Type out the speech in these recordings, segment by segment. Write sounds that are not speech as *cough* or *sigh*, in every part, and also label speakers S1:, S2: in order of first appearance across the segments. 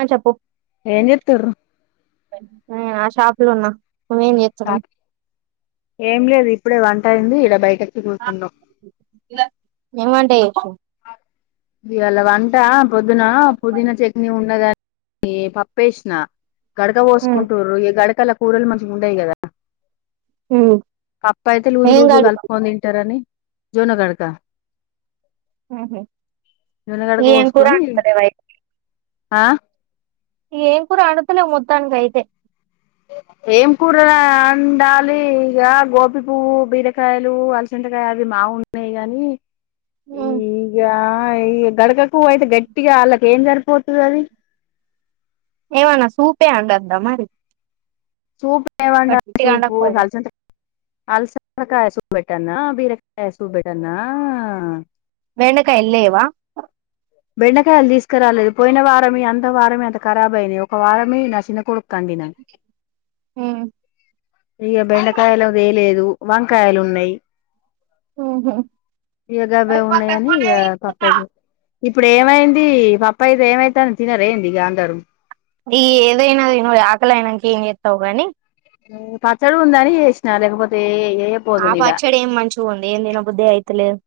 S1: ఆ చెప్పు
S2: ఏం జేత్తుర్రు
S1: నేనా షాపులున్నా
S2: ఏం లేదు ఇప్పుడే వంట అయింది ఇడ బయట
S1: ఏం వంట జేసినవ్
S2: ఇయాళ వంట పొద్దున పుదీనా చట్నీ ఉన్నదని పప్పేసిన గడక
S1: ఉమ్
S2: పోసుకుంటుర్రు ఈ గడకలా కూరలు మనకు ఉండయి కదా
S1: ఉమ్.
S2: పప్పు అయితే లూజు
S1: ఏం
S2: లూజు
S1: కడుగు
S2: కలుపుకొని తింటారని జోన్న గడకా
S1: ఉహు.
S2: జొన్న గడక
S1: ఏం కూర
S2: పోసుకొని
S1: వండుతలేవా
S2: ఆ
S1: ఏం కూర అండుతునవ్ మొత్తానికియితే
S2: ఏం కూర అండాలి ఇగా గోబి పువ్వు బీరకాయలు అలసంతాకాయ అవి మా అవునులే గాని
S1: ఉమ్.
S2: ఇంకా ఈ గడకకు అయితే గట్టిగా ఆలకు ఏం సరిపోతది అది
S1: ఎమన్న సూపే అండద్దామరి
S2: సూప్ ఏం వండ సూపు
S1: వండకపోతే
S2: అలిసింత అల్సకాయసూప్ బెట్టనా బీరకాయసూప్ బెట్టనా
S1: బెండకాయలు లేవా
S2: బెండకాయలు తీసుకురాలేదు పోయిన వారం ఇ అంత వారమే అంత కరాబ్ అయినాయి ఒక వారమే నా చిన్న కొడు అండిన
S1: ఉమ్.
S2: ఇగా బెండకాయలు తేలేదు వంకాయలు ఉన్నాయి
S1: ఉహు
S2: *unintelligible* ఉన్నాయని ఇక పప్పే ఇప్పుడు ఏమైంది పప్పాయితే ఏమైతంది తినరేంది గాంధరు
S1: ఈ ఏదైనా తిను ఆకలీ అయినాక ఏం చేస్తావు కానీ
S2: ఆ పచ్చడి ఉందని చేసిన లేకపోతే ఏ పోదును ఇక
S1: ఆపచ్చాడి ఏమి మంచిగా ఉంది ఏం తినబుద్ధే అయితలేదు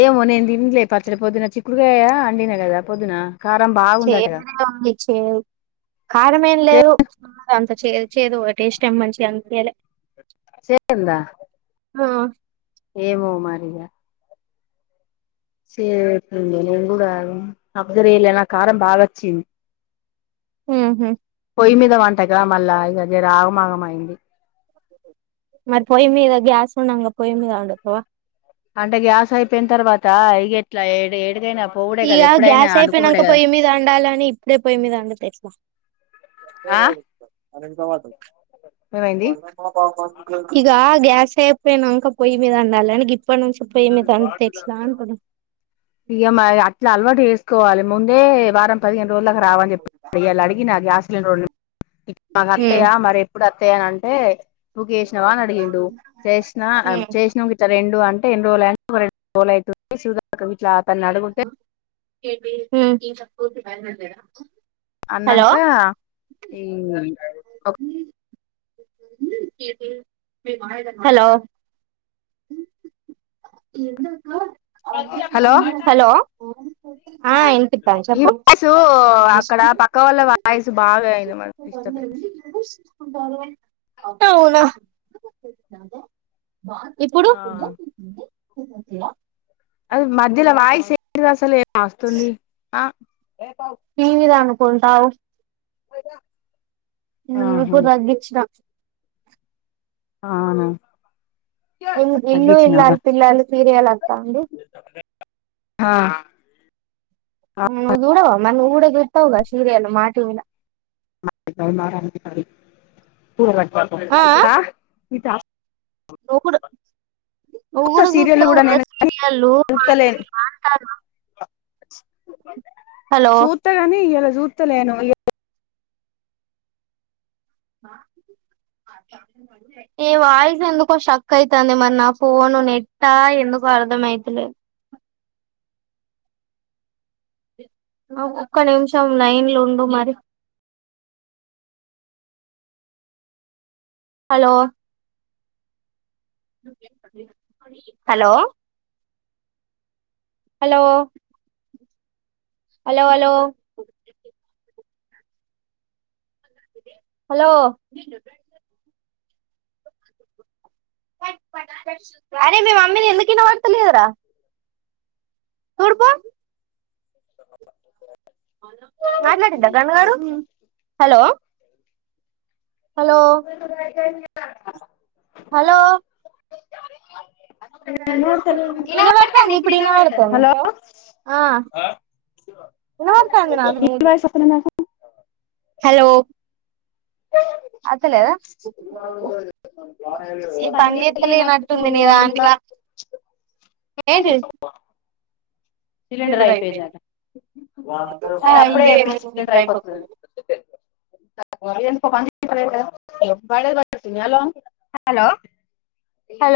S2: ఏమో నేను తిన్లె పచ్చడి పొద్దున చిక్కుడుగాయా అండినా కదా పొద్దున కారం బాగుందటగా
S1: కరమేమి
S2: చే
S1: లేదు చేదు చేదు ఒకటే టెస్ట్ ఏం మంచిగ అనిపిలే
S2: చేదుంద
S1: హ్మ
S2: ఏమో మరి ఇ గ్ సే దుంద నేన కూడా అబ్జర్వ్ చేయలే నాక కారం బాగో చింది
S1: హ్మ హ్మ
S2: పొయి మీద వంటాగా మళ్ళా ఇగ జే రాగమాగం అయింది
S1: మరి పొయ్యి మీదా గ్యాస్ ఉండగా పోయ్యి మీదా ఒండుతవ
S2: అంటే గ్యాస్ అయిపోయిన తర్వాత ఇగ ఎట్లా ఏ ఏడుగైనా
S1: ఇక గ్యాస్ అయిపోయినాక పోయి మీద ఓలి అని ఇప్పుడే పోయి మీద ఒండుతే ఎట్లా
S2: ఆ ఏమైంది
S1: *unintelligible* ఇక గ్యాస్ అపోయినాంకా పొయ్య మీద ఒండలి అని గీ అప్పనుంచి *unintelligible*
S2: ఇట్లా అలవాటు చేసుకోవాలి ముందే వారం పదిహేను రోజులదాకా రావని చెప్పి అడియాలి అడిగి నా గ్యాస్ లేనోలు అత్తయ్య
S1: ఉమ్
S2: మరి ఎప్పుడు అని అంటే బుక్ చేసినవా అని అడిగిండు చేసినా చేసినవ ఇ రెండు అంటే ఎన్ని రోజులు ఆయా ఒక రెండు రోజులు అయితుంది *unintelligible* ఇట్ల అతని అడుగుతే
S1: హ్మ్
S2: అన్నక్కా ఈ
S1: హలో ఎందకా
S2: హలో
S1: హలో ఆ ఎనిపితంది చెప్పు
S2: ఆ పక్క వాళ్ళ వాయిసు బాగా వినపడుతుంది
S1: అవునా ఇప్పుడు
S2: అది మధ్యలో వాయిసే అసలు ఏం వస్తుంది ఆ
S1: టీవిది అనుకుంటావ
S2: అద
S1: హ్మ ఇప్పుడు తగ్గించిన
S2: ఆహా
S1: ఇల్లు ఇల్లాలు పిల్లలు సీరియల్ వత్తాంది
S2: *unintelligible* ఆహా
S1: ఊ చూడవా మరి నువ్వు కూడా చూస్తావుగా సీరియల్ మాటీల ఆ ఆ
S2: *unintelligible*
S1: నువ్వు కూడా ఉఊడు
S2: సీరియల్
S1: చూస్తావు
S2: కూడా
S1: కదా
S2: నేను
S1: సీరియల్లు మాటీవీ మాంటా
S2: సూత కాని ఇయాల సూతలేను
S1: బ నీ వాయిస్ ఎందుకో స్టక్ అవుతుంది మరి నా ఫోను నెట్ ఎందుకో అర్థమైతే లేదు ఒక్క నిమిషం నైన్లు ఉండు మరి hello hello hello hello hello hello అరే మీ మమ్మీని ఎందుకినా వాడుతలిదారా కోపో మాట్లాడింద కన్నగారు హలో హలో హలో వినబడుతాంది ఇప్పుడు వినబడతాను హలో ఆ వినబడుతాంది నాకు నీ హలో అత్తలేదా ఇది పని
S2: పండలి
S1: చేత్తలేనట్టుంది నీ
S2: ముదంట్లా
S1: దాంట్ల
S2: సిలిండర్ అయిపోయిందట నేను
S1: *unintelligible*
S2: అప్పుడే చెప్పిన సిలిండర్
S1: అ
S2: *unintelligible* హలో హలో హాలో